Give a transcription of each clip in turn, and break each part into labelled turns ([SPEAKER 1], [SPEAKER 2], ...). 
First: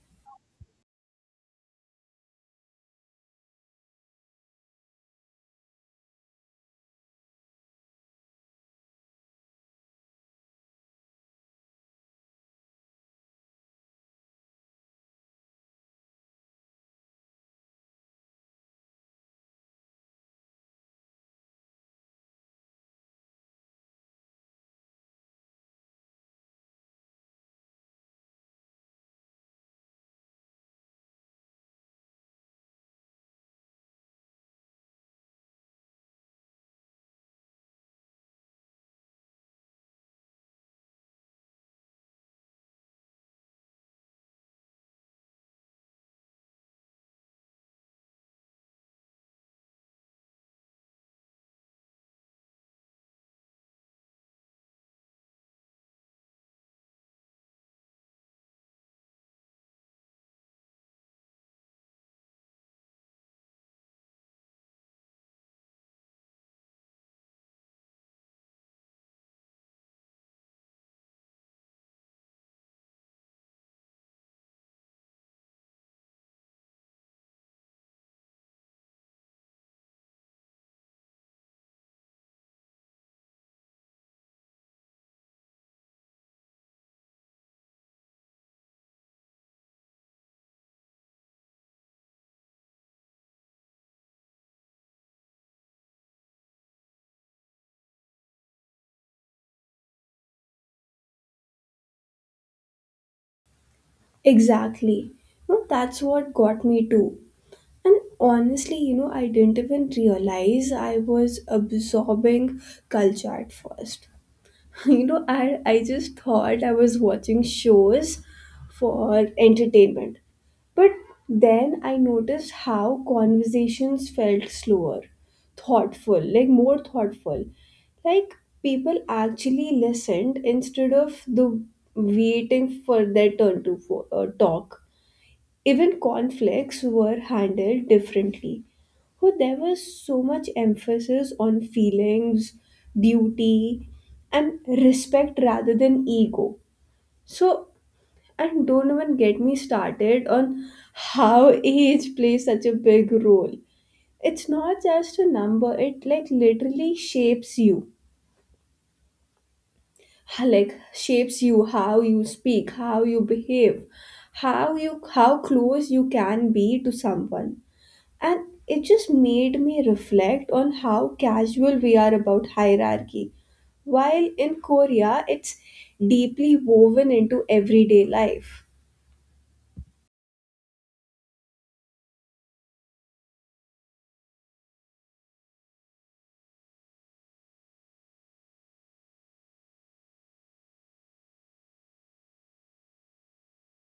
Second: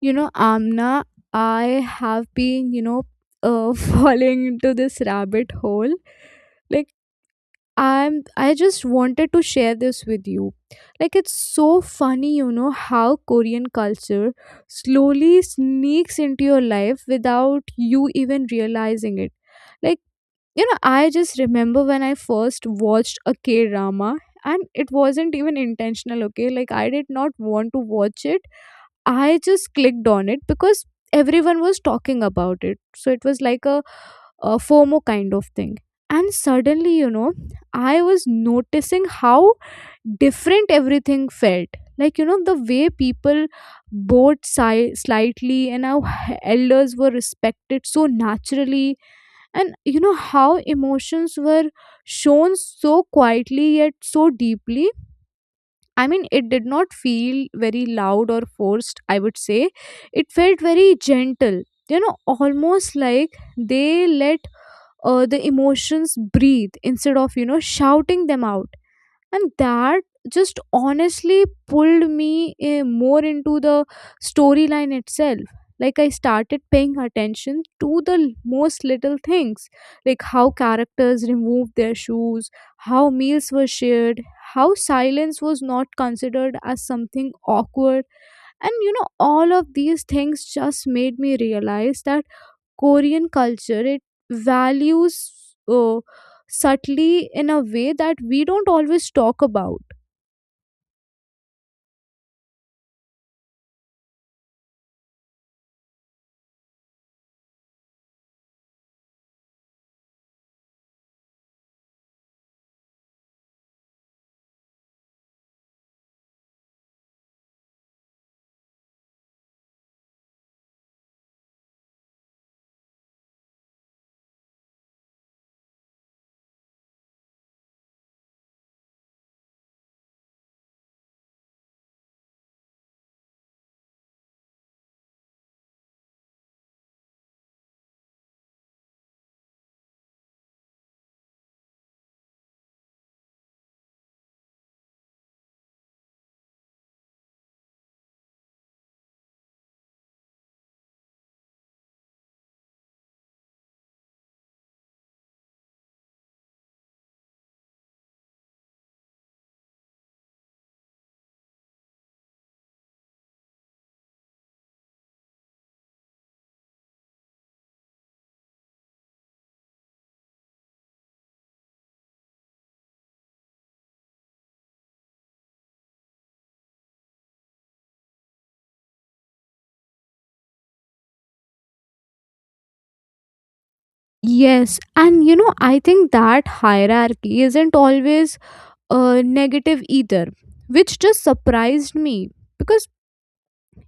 [SPEAKER 1] Amna, I have been, falling into this rabbit hole. Like I just wanted to share this with you. Like it's so funny, how Korean culture slowly sneaks into your life without you even realizing it. Like, I just remember when I first watched a K-drama, and it wasn't even intentional, okay? Like I did not want to watch it. I just clicked on it because everyone was talking about it. So it was like a FOMO kind of thing. And suddenly, I was noticing how different everything felt. Like, the way people slightly, and how elders were respected so naturally. And, how emotions were shown so quietly yet so deeply. I mean, it did not feel very loud or forced, I would say. It felt very gentle, almost like they let the emotions breathe instead of, shouting them out. And that just honestly pulled me more into the storyline itself. Like I started paying attention to the most little things, like how characters removed their shoes, how meals were shared, how silence was not considered as something awkward. And all of these things just made me realize that Korean culture, it values uh, subtly in a way that we don't always talk about.
[SPEAKER 2] Exactly. No, that's what got me too. And honestly, you know, I didn't even realize I was absorbing culture at first. You know, I just thought I was watching shows for entertainment. But then I noticed how conversations felt slower, thoughtful, like more thoughtful. Like people actually listened instead of the waiting for their turn to talk. Even conflicts were handled differently. Oh, there was so much emphasis on feelings, duty, and respect rather than ego. So, and don't even get me started on how age plays such a big role. It's not just a number, it like literally shapes you. Like shapes you how you speak, how you behave, how close you can be to someone. And it just made me reflect on how casual we are about hierarchy. While in Korea, it's deeply woven into everyday life.
[SPEAKER 1] Yes, and I think that hierarchy isn't always negative either, which just surprised me, because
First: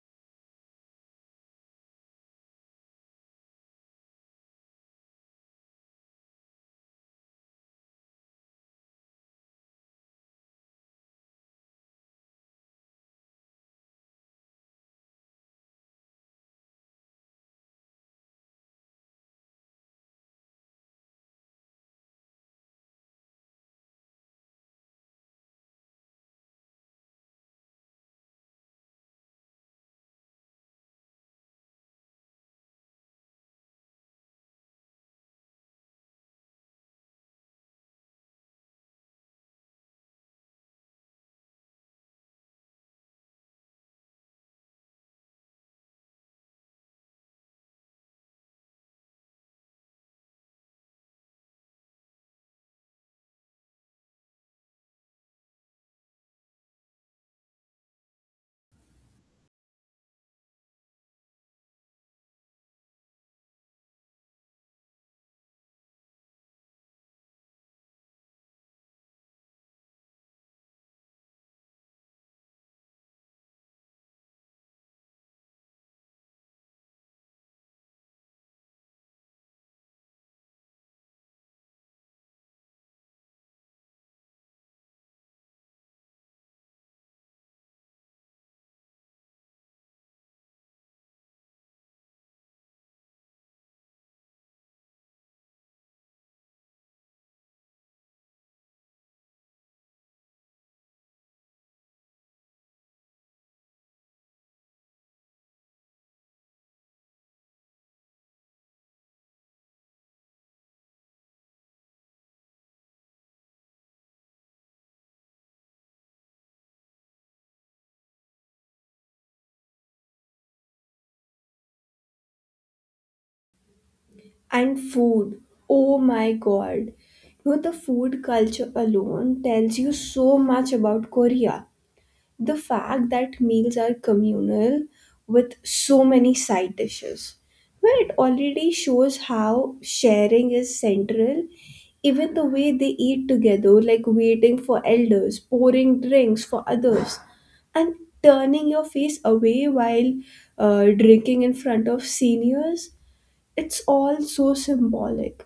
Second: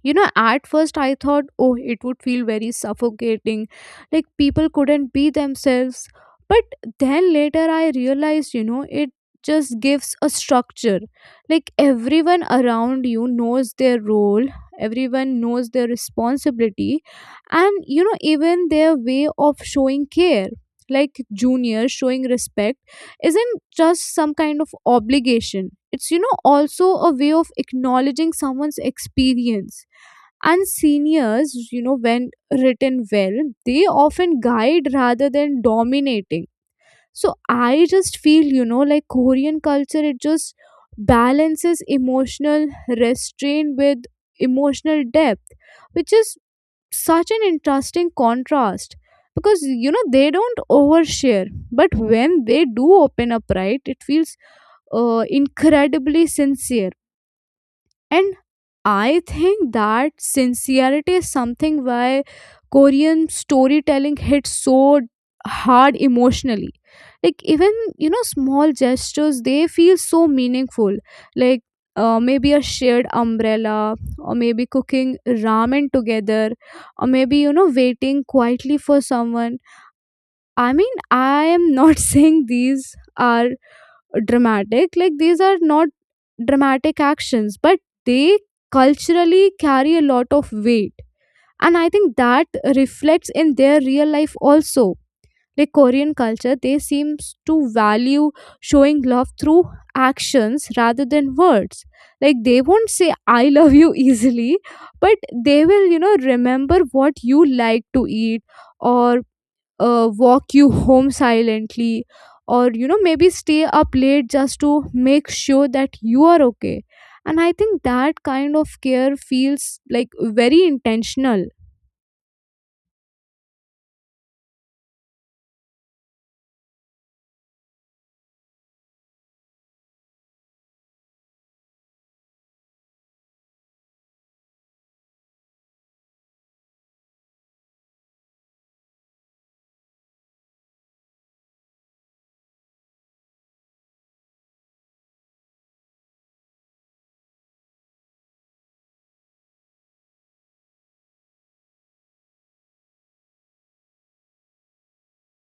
[SPEAKER 1] At first I thought, oh, it would feel very suffocating, like people couldn't be themselves. But then later I realized, it just gives a structure. Like everyone around you knows their role, everyone knows their responsibility, and even their way of showing care. Like junior showing respect isn't just some kind of obligation, it's also a way of acknowledging someone's experience. And seniors, when written well, they often guide rather than dominating. So I just feel like Korean culture, it just balances emotional restraint with emotional depth, which is such an interesting contrast, because they don't overshare. But when they do open up, right, it feels incredibly sincere. And I think that sincerity is something why Korean storytelling hits so hard emotionally. Like even small gestures, they feel so meaningful. Like maybe a shared umbrella, or maybe cooking ramen together, or maybe waiting quietly for someone. I mean, I am not saying these are dramatic. Like these are not dramatic actions, but they culturally carry a lot of weight. And I think that reflects in their real life also. Like Korean culture, they seems to value showing love through actions rather than words. Like they won't say I love you easily, but they will remember what you like to eat, or walk you home silently, or maybe stay up late just to make sure that you are okay. And I think that kind of care feels like very intentional.
[SPEAKER 2] And food. Oh my god. You know, the food culture alone tells you so much about Korea. The fact that meals are communal with so many side dishes, where it already shows how sharing is central. Even the way they eat together, like waiting for elders, pouring drinks for others, and turning your face away while drinking in front of seniors, it's all so symbolic.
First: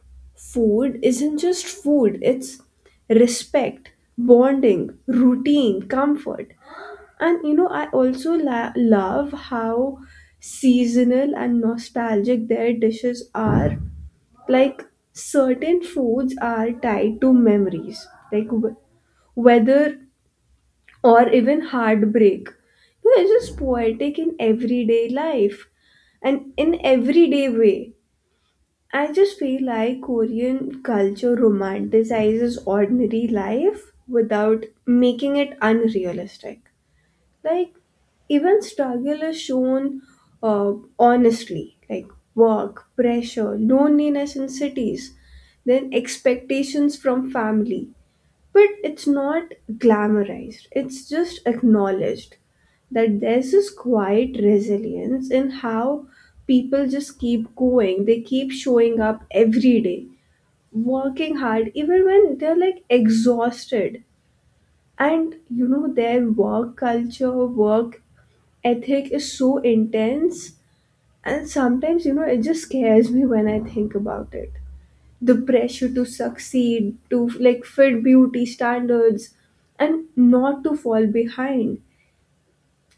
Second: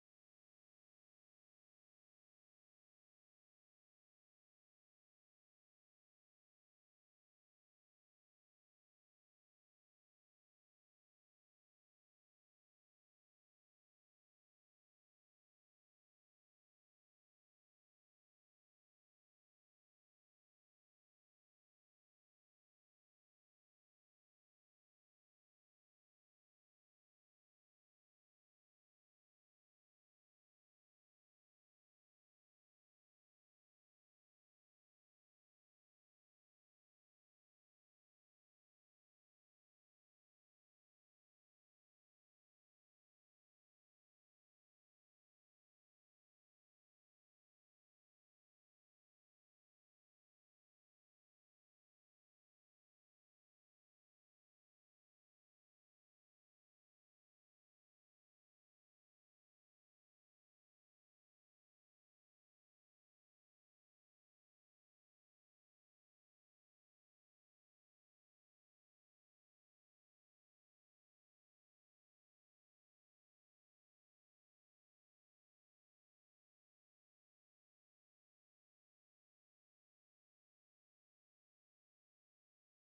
[SPEAKER 2] Food isn't just food, it's respect, bonding, routine, comfort. And you know, I also love how seasonal and nostalgic their dishes are. Like certain foods are tied to memories, like weather or even heartbreak. You know, it's just poetic in everyday life and in everyday way. I just feel like Korean culture romanticizes ordinary life without making it unrealistic, like even struggle is shown uh, honestly, like work pressure, loneliness in cities, then expectations from family, but it's not glamorized, it's just acknowledged. That there's this quiet resilience in how people just keep going, they keep showing up every day, working hard even when they're like exhausted. And you know, their work culture work ethic is so intense, and sometimes, you know, it just scares me when I think about it. The pressure to succeed, to like fit beauty standards, and not to fall behind,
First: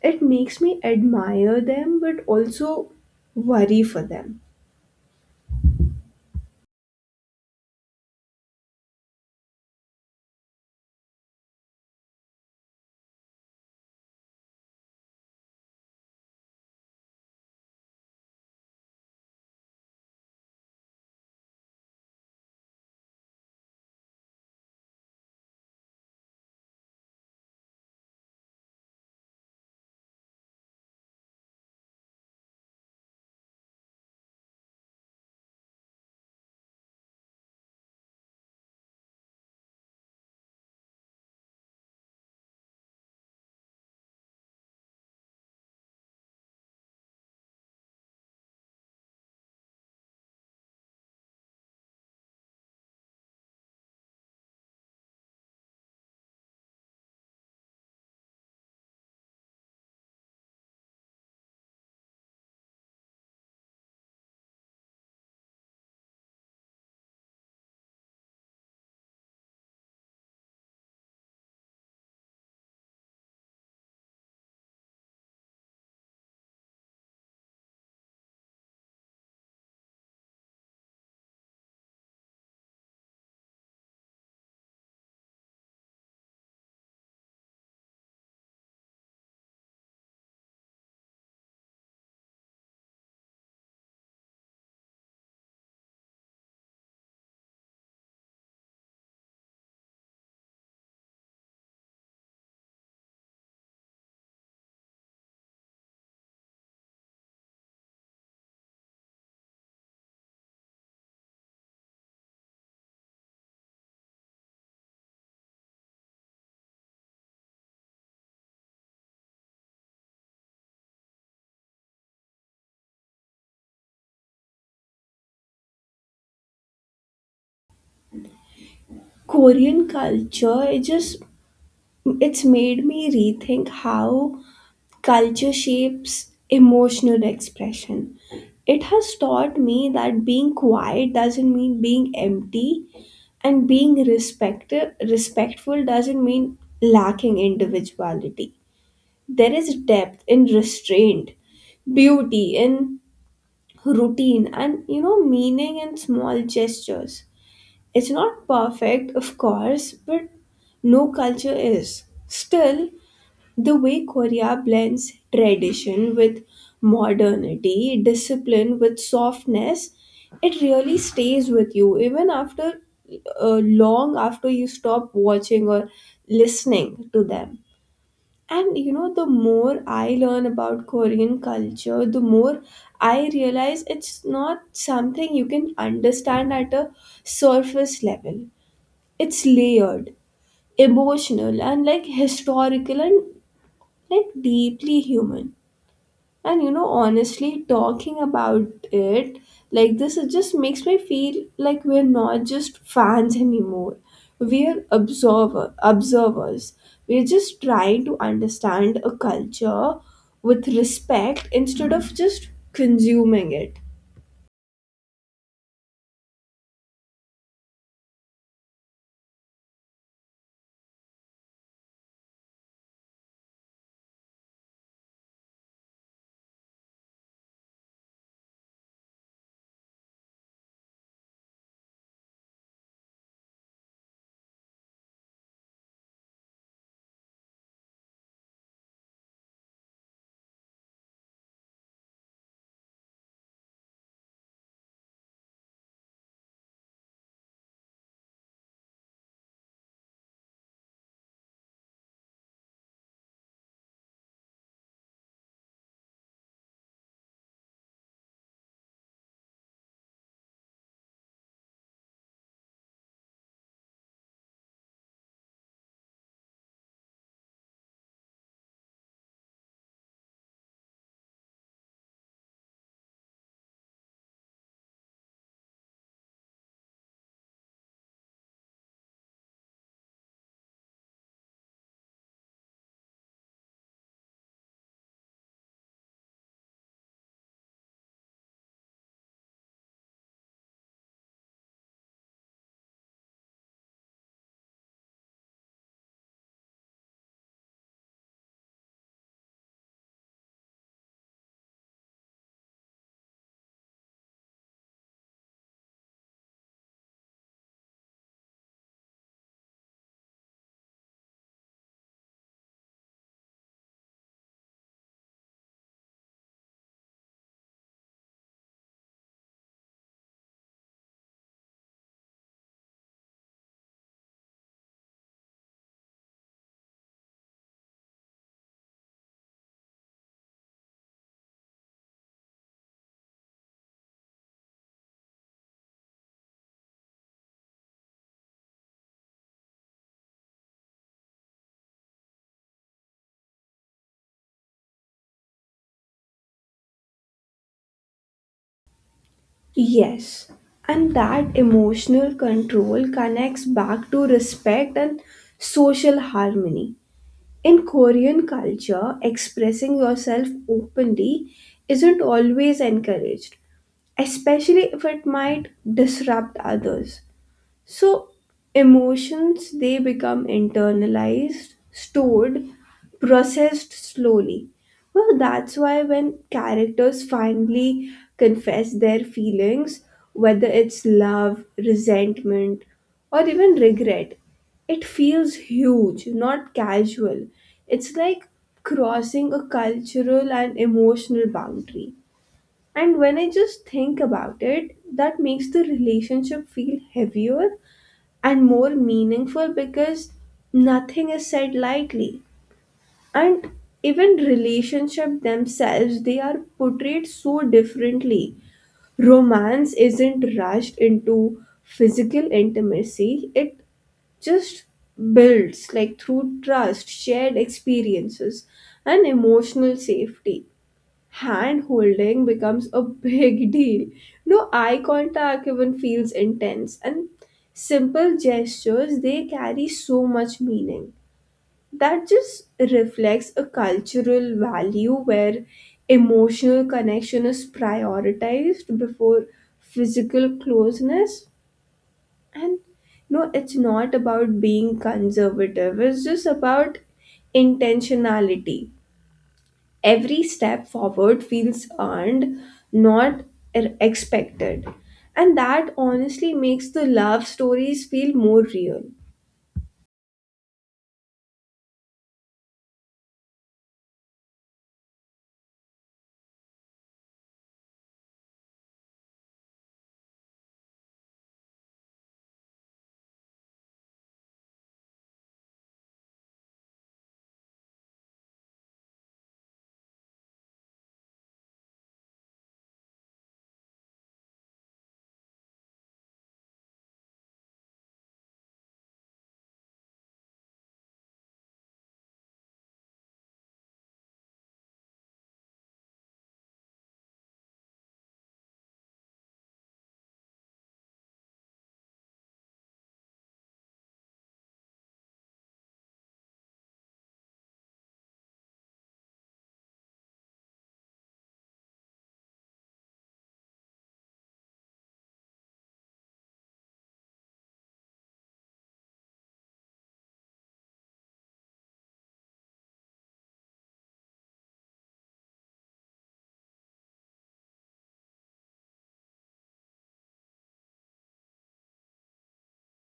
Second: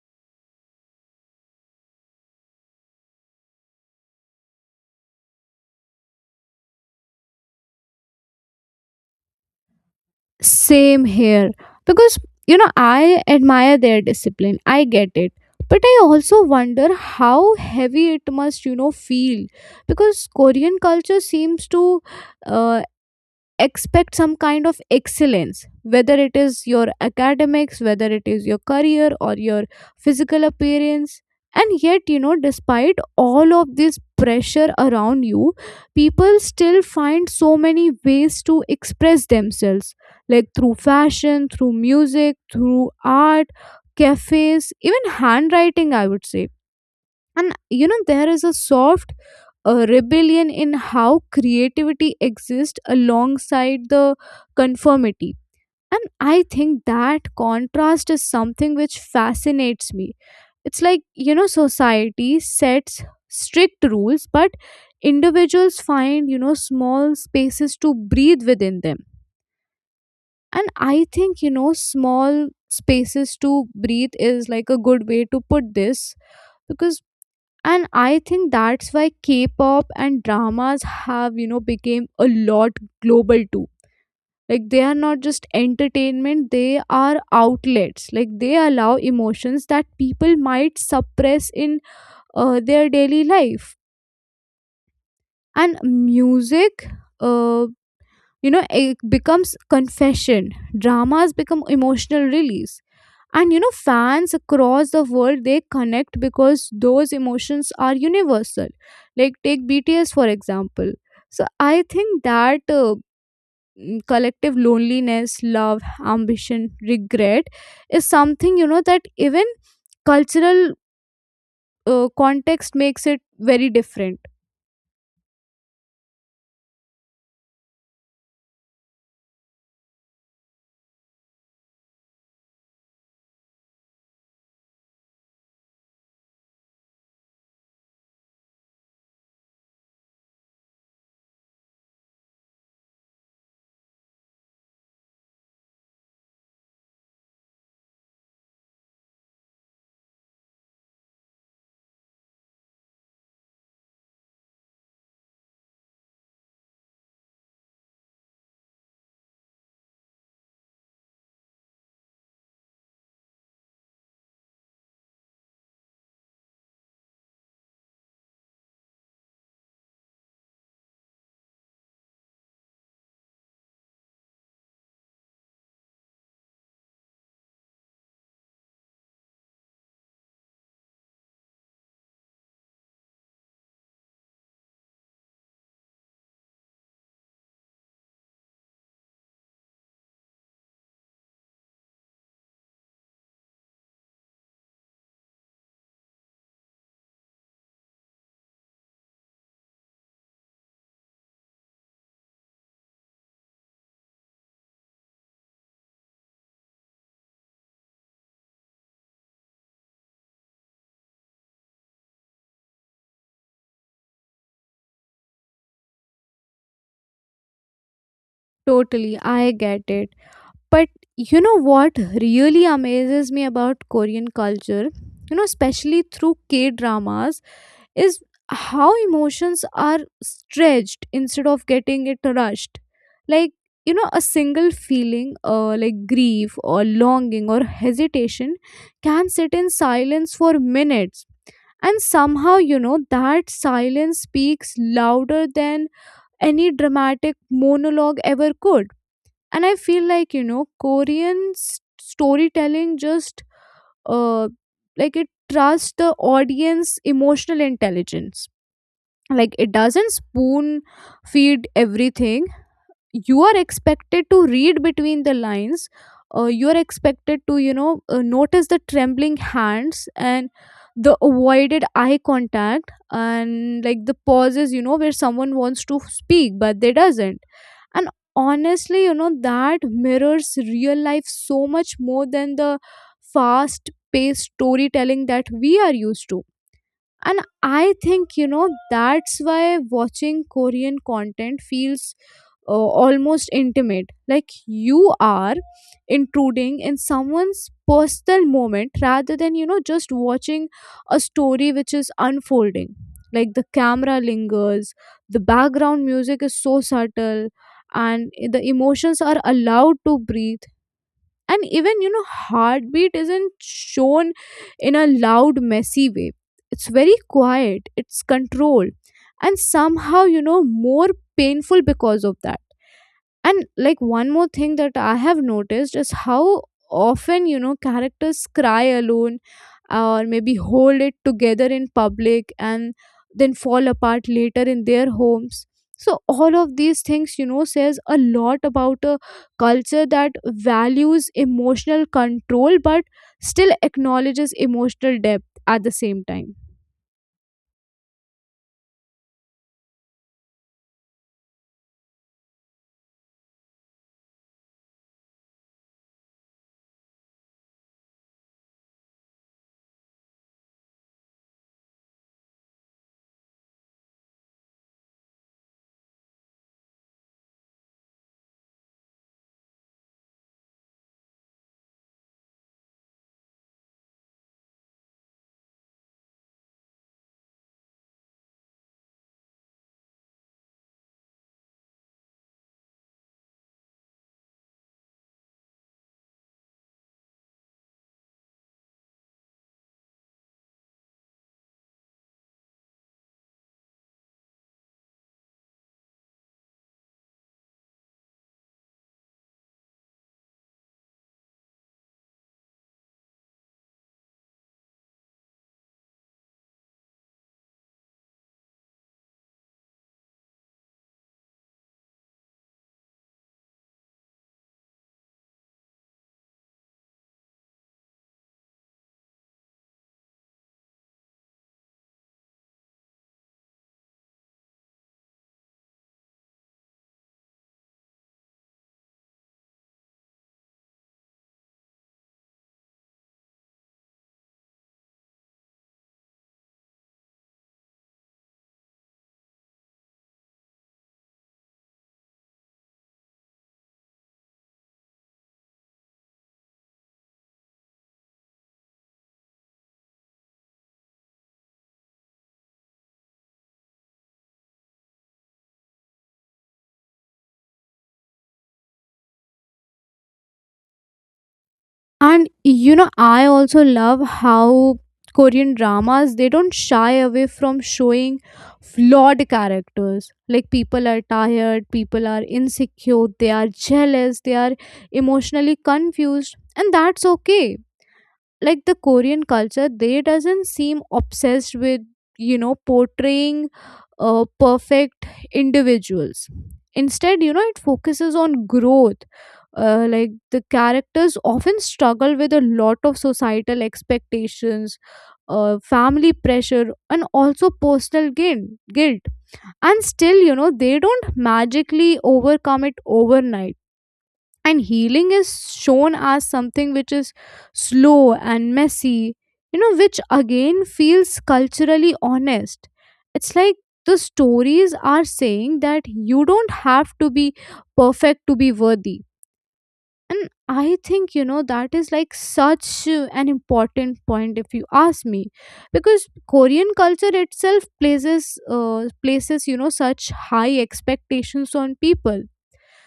[SPEAKER 2] it makes me admire them but also worry for them.
[SPEAKER 1] Same here, because I admire their discipline, I get it. But I also wonder how heavy it must feel, because Korean culture seems to uh, expect some kind of excellence, whether it is your academics, whether it is your career, or your physical appearance. And yet despite all of this pressure around you, people still find so many ways to express themselves, like through fashion, through music, through art, cafes, even handwriting, I would say. And there is a soft rebellion in how creativity exists alongside the conformity. And I think that contrast is something which fascinates me. It's like society sets strict rules, but individuals find small spaces to breathe within them. And I think small spaces to breathe is like a good way to put this. Because, and I think that's why K-pop and dramas have became a lot global too. Like they are not just entertainment, they are outlets. Like they allow emotions that people might suppress in their daily life. And music, uh, it becomes confession, dramas become emotional release. And fans across the world, they connect because those emotions are universal. Like take BTS for example. So I think that collective loneliness, love, ambition, regret is something that even cultural context makes it very different.
[SPEAKER 2] Korean culture, it just, it's made me rethink how culture shapes emotional expression. It has taught me that being quiet doesn't mean being empty, and being respectful doesn't mean lacking individuality. There is depth in restraint, beauty in routine, and you know, meaning in small gestures. It's not perfect, of course, but no culture is. Still, the way Korea blends tradition with modernity, discipline with softness, it really stays with you, even after, long after you stop watching or listening to them. And you know, the more I learn about Korean culture, the more I realize it's not something you can understand at a surface level. It's layered, emotional, and like historical, and like deeply human. And you know, honestly, talking about it like this, it just makes me feel like we're not just fans anymore, we're observers, we're just trying to understand a culture with respect instead of just consuming it.
[SPEAKER 1] Totally, I get it. But you know what really amazes me about Korean culture, especially through K dramas, is how emotions are stretched instead of getting it rushed. Like, a single feeling, like grief or longing or hesitation, can sit in silence for minutes. And somehow, that silence speaks louder than any dramatic monologue ever could. And I feel like Korean storytelling just uh like it trusts the audience emotional intelligence. Like it doesn't spoon feed everything. You are expected to read between the lines. You are expected to notice the trembling hands and the avoided eye contact and like the pauses where someone wants to speak but they doesn't. And honestly that mirrors real life so much more than the fast paced storytelling that we are used to. And I think that's why watching Korean content feels uh, almost intimate, like you are intruding in someone's personal moment rather than just watching a story which is unfolding. Like the camera lingers, the background music is so subtle, and the emotions are allowed to breathe. And even heartbeat isn't shown in a loud messy way. It's very quiet, it's controlled, and somehow more painful because of that. And like one more thing that I have noticed is how often, characters cry alone or maybe hold it together in public and then fall apart later in their homes. So all of these things, says a lot about a culture that values emotional control but still acknowledges emotional depth at the same time.
[SPEAKER 2] Yes, and that emotional control connects back to respect and social harmony. In Korean culture, expressing yourself openly isn't always encouraged, especially if it might disrupt others. So, emotions, they become internalized, stored, processed slowly. Well, that's why when characters finally confess their feelings, whether it's love, resentment, or even regret, it feels huge, not casual. It's like crossing a cultural and emotional boundary. And when I just think about it, that makes the relationship feel heavier and more meaningful, because nothing is said lightly. And even relationship themselves, they are portrayed so differently. Romance isn't rushed into physical intimacy, it just builds, like through trust, shared experiences, and emotional safety. Hand holding becomes a big deal. No, eye contact even feels intense, and simple gestures, they carry so much meaning. That just reflects a cultural value where emotional connection is prioritized before physical closeness. And no, it's not about being conservative, it's just about intentionality. Every step forward feels earned, not expected. And that honestly makes the love stories feel more real.
[SPEAKER 1] And I also love how Korean dramas, they don't shy away from showing flawed characters. Like people are tired, people are insecure, they are jealous, they are emotionally confused, and that's okay. Like the Korean culture, they doesn't seem obsessed with portraying perfect individuals. Instead, it focuses on growth. Like the characters often struggle with a lot of societal expectations, family pressure, and also personal gain, guilt. And still they don't magically overcome it overnight. And healing is shown as something which is slow and messy, which again feels culturally honest. It's like the stories are saying that you don't have to be perfect to be worthy. And I think that is like such an important point if you ask me. Because Korean culture itself places such high expectations on people.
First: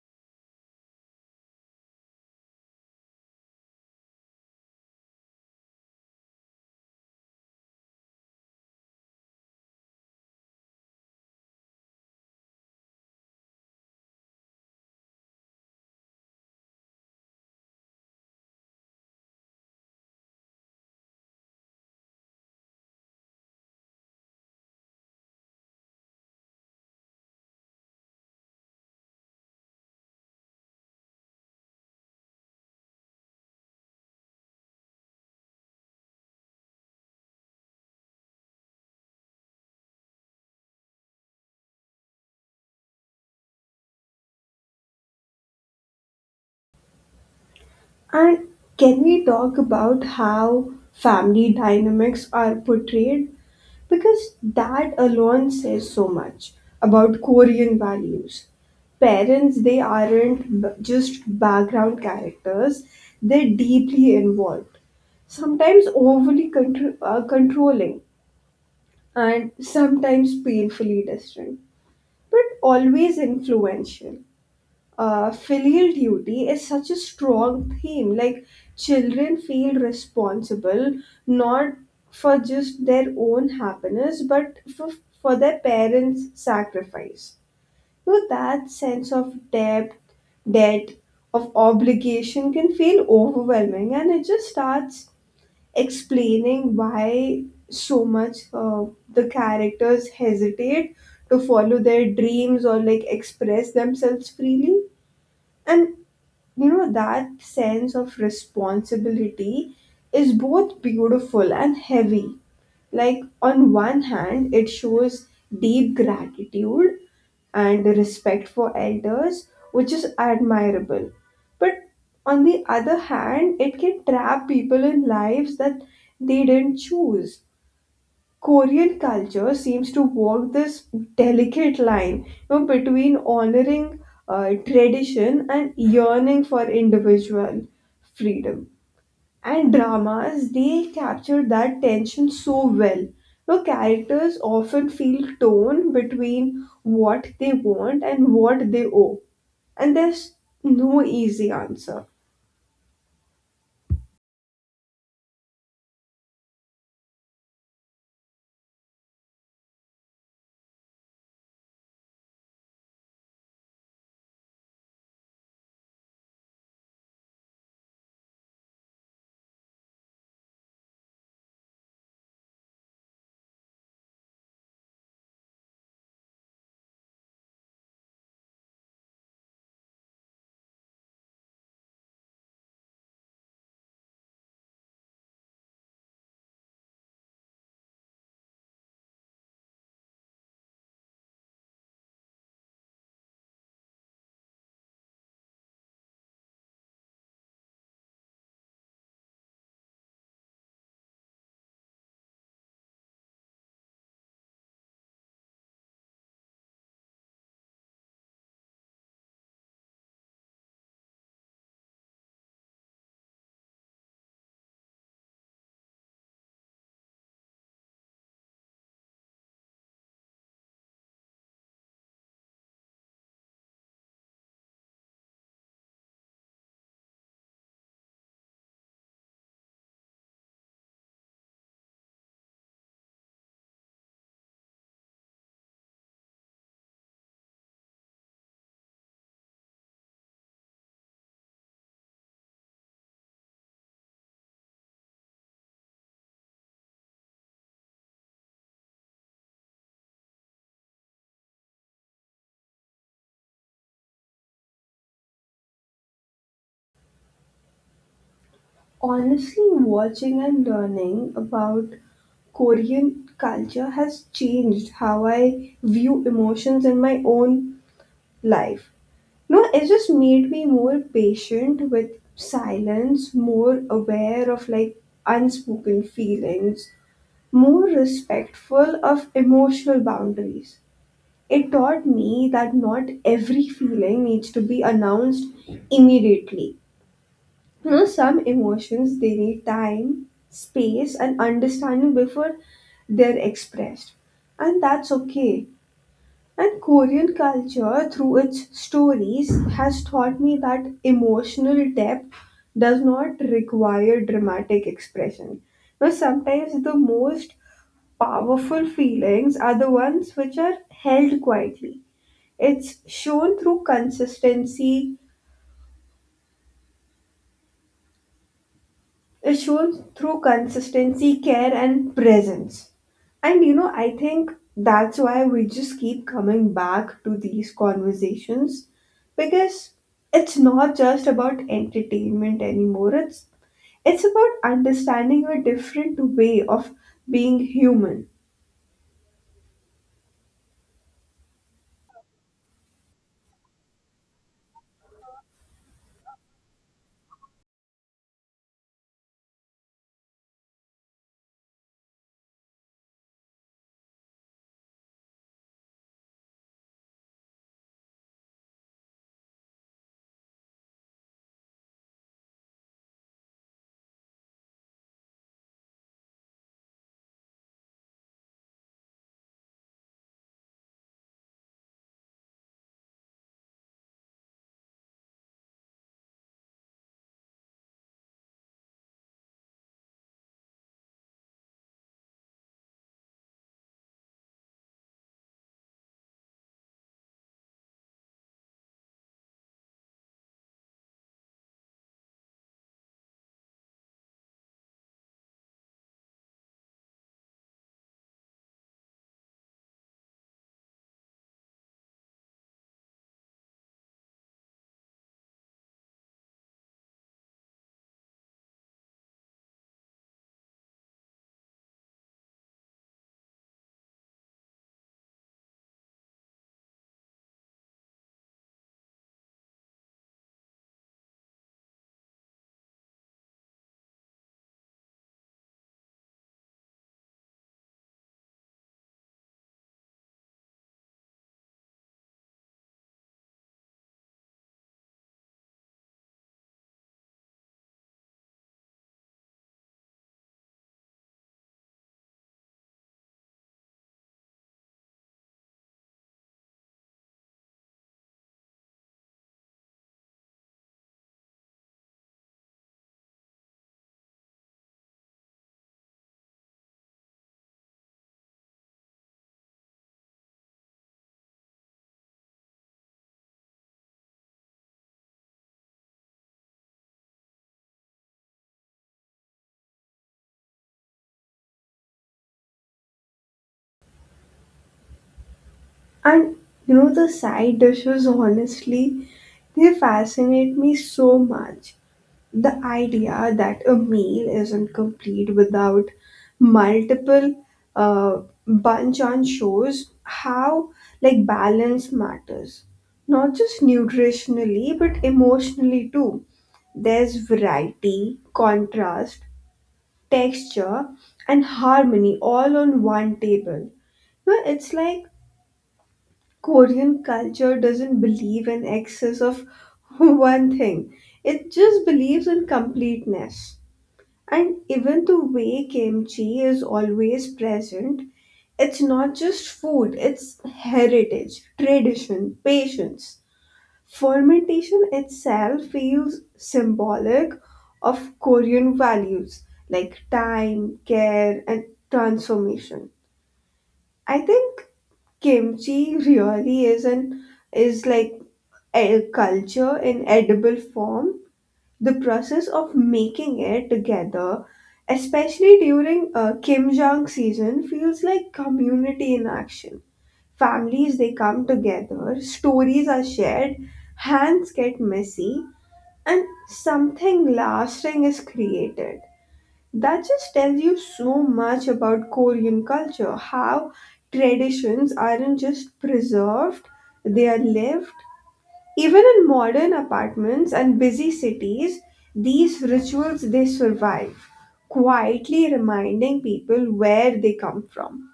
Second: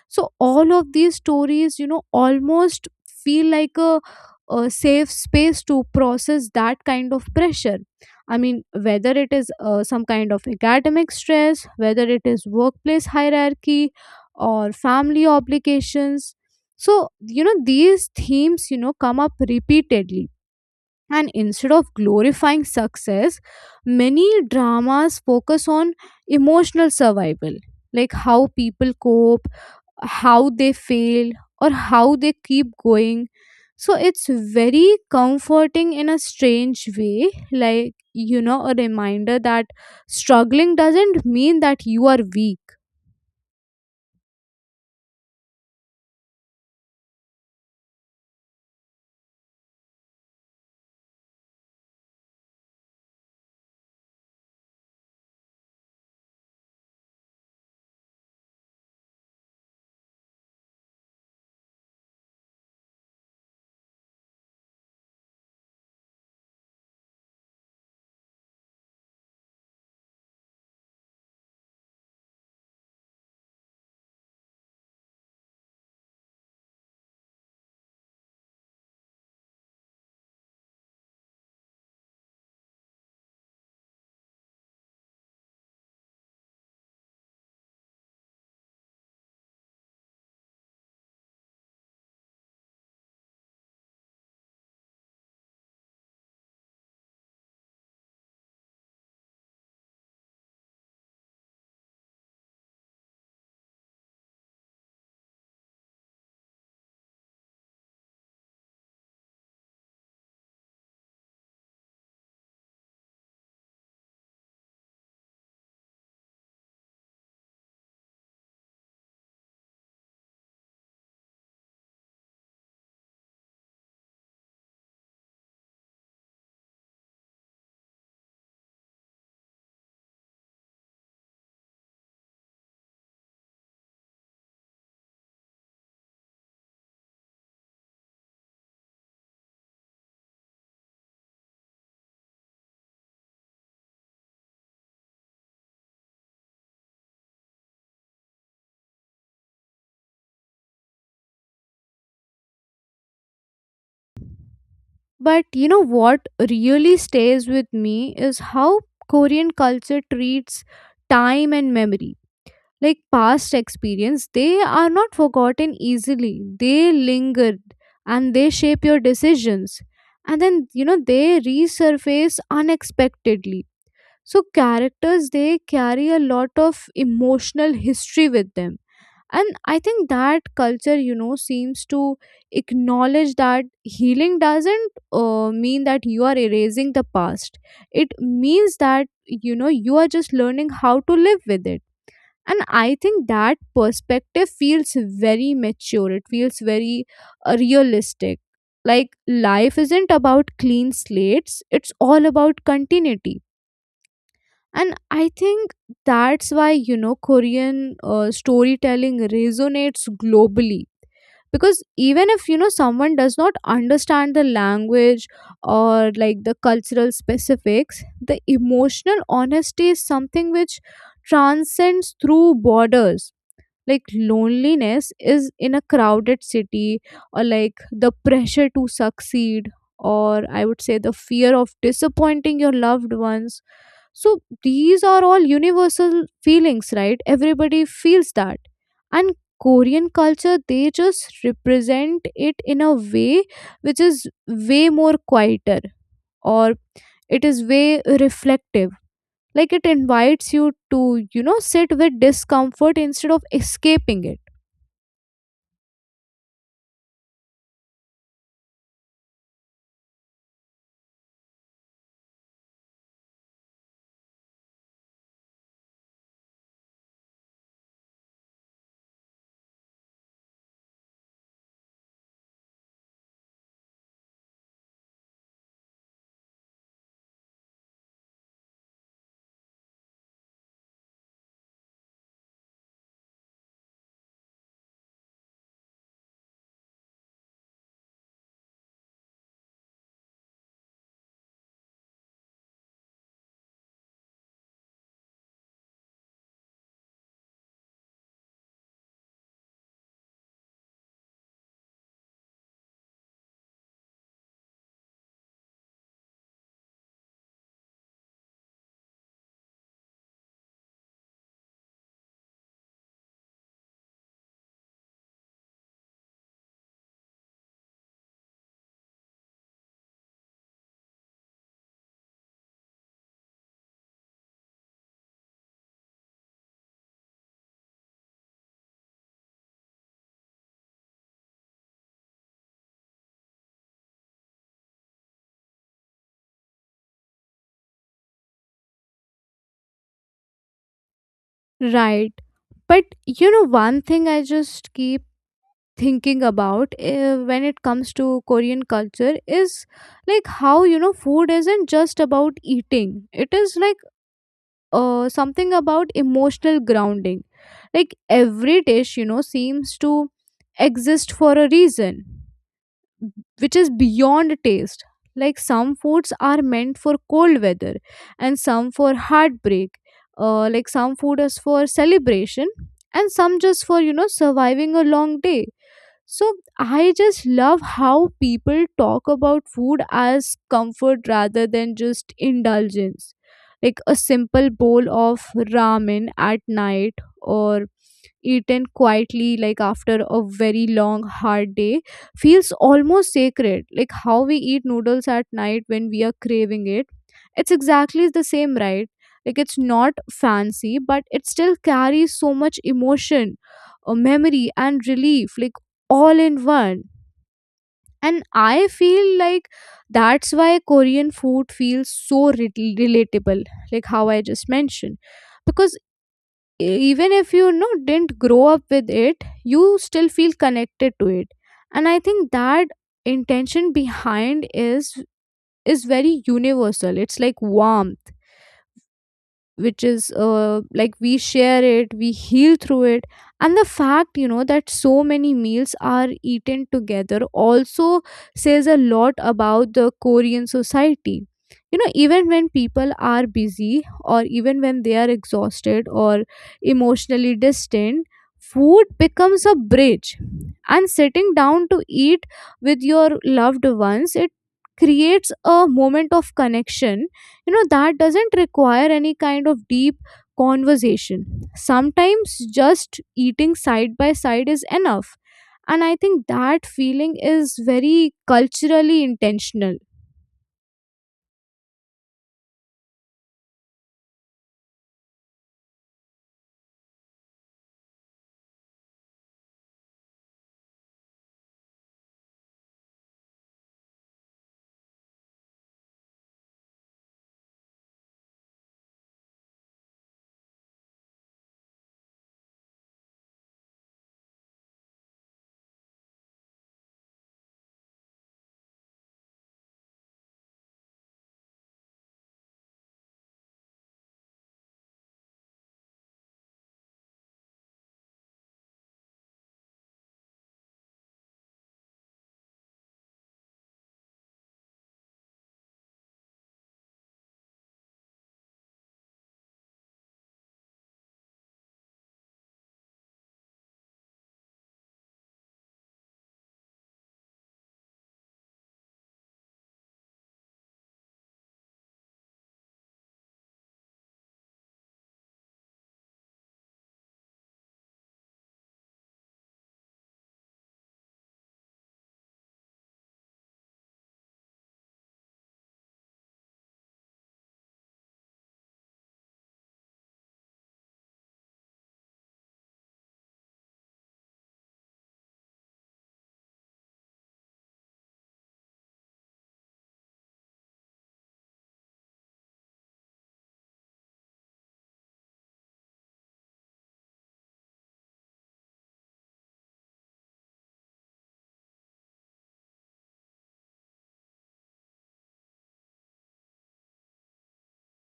[SPEAKER 1] So all of these stories almost feel like a safe space to process that kind of pressure. I mean, whether it is some kind of academic stress, whether it is workplace hierarchy, or family obligations. So these themes come up repeatedly. And instead of glorifying success, many dramas focus on emotional survival. Like how people cope, how they fail, or how they keep going. So it's very comforting in a strange way, like a reminder that struggling doesn't mean that you are weak.
[SPEAKER 2] And can we talk about how family dynamics are portrayed? Because that alone says so much about Korean values. Parents, they aren't just background characters, they're deeply involved, sometimes overly controlling, and sometimes painfully distant, but always influential. Filial duty is such a strong theme. Like children feel responsible, not for just their own happiness, but for their parents' sacrifice. So that sense of debt, of obligation can feel overwhelming, and it just starts explaining why so much, the characters hesitate to follow their dreams or like express themselves freely. And you know, that sense of responsibility is both beautiful and heavy. Like on one hand, it shows deep gratitude and respect for elders, which is admirable, but on the other hand, it can trap people in lives that they didn't choose. Korean culture seems to walk this delicate line, you know, between honoring tradition and yearning for individual freedom. And dramas, they capture that tension so well. You know, characters often feel torn between what they want and what they owe, and there's no easy answer.
[SPEAKER 1] But you know what really stays with me is how Korean culture treats time and memory. Like past experience, they are not forgotten easily, they lingered, and they shape your decisions. And then they resurface unexpectedly. So characters, they carry a lot of emotional history with them. And I think that culture seems to acknowledge that healing doesn't mean that you are erasing the past. It means that you are just learning how to live with it. And I think that perspective feels very mature, it feels very realistic. Like life isn't about clean slates, it's all about continuity. And I think that's why Korean storytelling resonates globally. Because even if someone does not understand the language or like the cultural specifics, the emotional honesty is something which transcends through borders. Like loneliness is in a crowded city, or like the pressure to succeed, or I would say the fear of disappointing your loved ones. So these are all universal feelings, right, everybody feels that. And Korean culture, they just represent it in a way which is way more quieter, or it is way reflective. Like it invites you to sit with discomfort instead of escaping it.
[SPEAKER 2] Honestly, watching and learning about Korean culture has changed how I view emotions in my own life. No, it just made me more patient with silence, more aware of like unspoken feelings, more respectful of emotional boundaries. It taught me that not every feeling needs to be announced immediately. You know, some emotions, they need time, space, and understanding before they're expressed, and that's okay. And Korean culture, through its stories, has taught me that emotional depth does not require dramatic expression. Now, sometimes the most powerful feelings are the ones which are held quietly. It's shown through consistency, It shows through consistency, care, and presence. And you know, I think that's why we just keep coming back to these conversations, because it's not just about entertainment anymore. It's about understanding a different way of being human.
[SPEAKER 1] Right. But you know, one thing I just keep thinking about when it comes to Korean culture is like how, you know, food isn't just about eating, it is like something about emotional grounding. Like every dish, you know, seems to exist for a reason which is beyond taste. Like some foods are meant for cold weather and some for heartbreak. Like some food is for celebration and some just for, surviving a long day. So I just love how people talk about food as comfort rather than just indulgence. Like a simple bowl of ramen at night or eaten quietly like after a very long hard day feels almost sacred, like how we eat noodles at night when we are craving it. It's exactly the same, right? Like it's not fancy, but it still carries so much emotion, memory and relief, like all in one. And I feel like that's why korean food feels so relatable, like how I just mentioned, because even if you know didn't grow up with it, you still feel connected to it. And I think that intention behind is very universal. It's like warmth, which is, like, we share it, we heal through it. And the fact, you know, that so many meals are eaten together also says a lot about the korean society. You know, even when people are busy or even when they are exhausted or emotionally distant, food becomes a bridge. And sitting down to eat with your loved ones, it creates a moment of connection, you know, that doesn't require any kind of deep conversation. Sometimes just eating side by side is enough. And I think that feeling is very culturally intentional.
[SPEAKER 2] And you know, the side dishes honestly, they fascinate me so much. The idea that a meal isn't complete without multiple uh, bunch on shows how like balance matters, not just nutritionally but emotionally too. There's variety, contrast, texture, and harmony all on one table. You know, it's like Korean culture doesn't believe in excess of one thing. It just believes in completeness. And even the way kimchi is always present, it's not just food, it's heritage, tradition, patience. Fermentation itself feels symbolic of Korean values, like time, care, and transformation. I think kimchi really is like a culture in edible form. The process of making it together, especially during Kim Jong season, feels like community in action. Families, they come together, stories are shared, hands get messy, and something lasting is created. That just tells you so much about Korean culture, how traditions aren't just preserved, they are lived. Even in modern apartments and busy cities, these rituals, they survive, quietly reminding people where they come from.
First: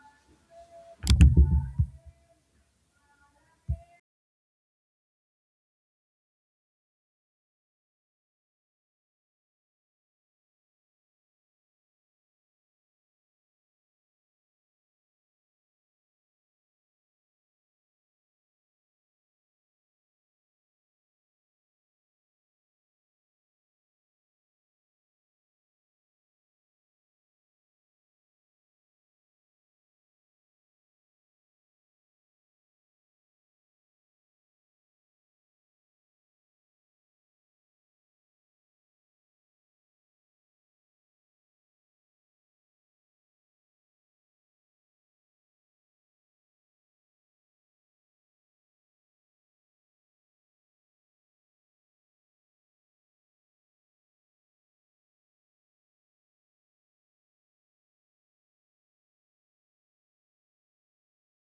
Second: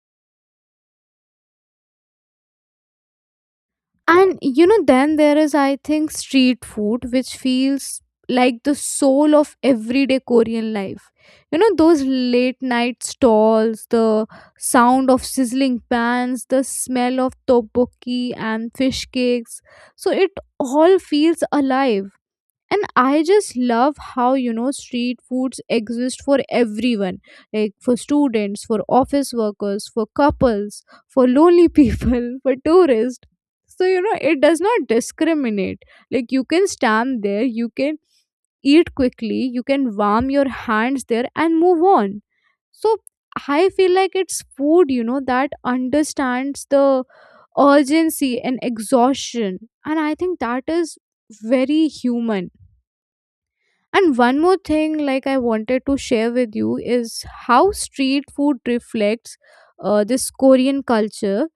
[SPEAKER 1] And you know, then there is, I think, street food, which feels like the soul of everyday Korean life. You know, those late night stalls, the sound of sizzling pans, the smell of tteokbokki and fish cakes. So it all feels alive. And I just love how, you know, street foods exist for everyone, like for students, for office workers, for couples, for lonely people, for tourists. So you know it does not discriminate. Like you can stand there, you can eat quickly, you can warm your hands there and move on. So I feel like it's food, you know, that understands the urgency and exhaustion. And I think that is very human. And one more thing, like, I wanted to share with you is how street food reflects this Korean culture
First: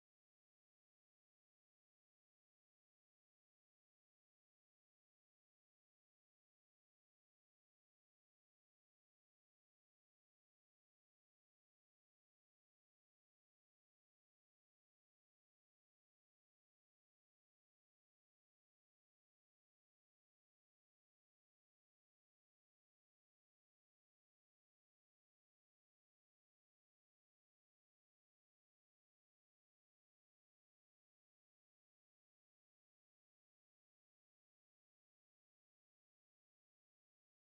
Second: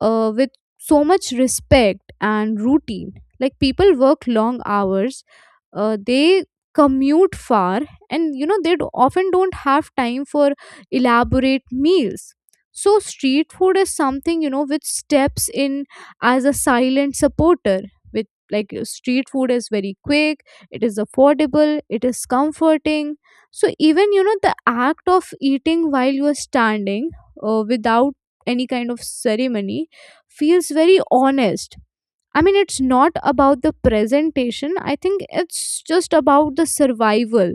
[SPEAKER 1] with so much respect and routine. Like people work long hours, they commute far, and you know they often don't have time for elaborate meals. So street food is something, you know, which steps in as a silent supporter. With like Street food is very quick, it is affordable, it is comforting. So even, you know, the act of eating while you are standing, without any kind of ceremony feels very honest. I mean, it's not about the presentation, I think it's just about the survival,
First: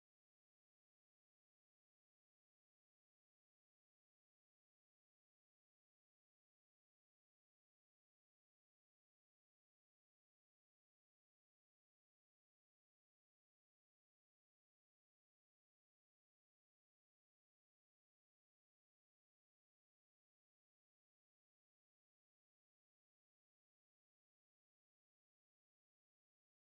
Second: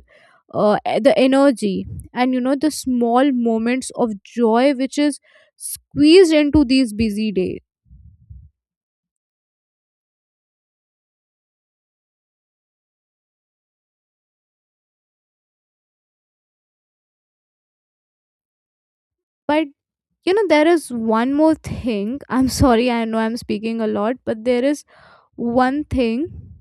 [SPEAKER 1] the energy, and you know, the small moments of joy which is squeezed into these busy days. But you know, there is one more thing. I'm sorry, I know I'm speaking a lot, but there is one thing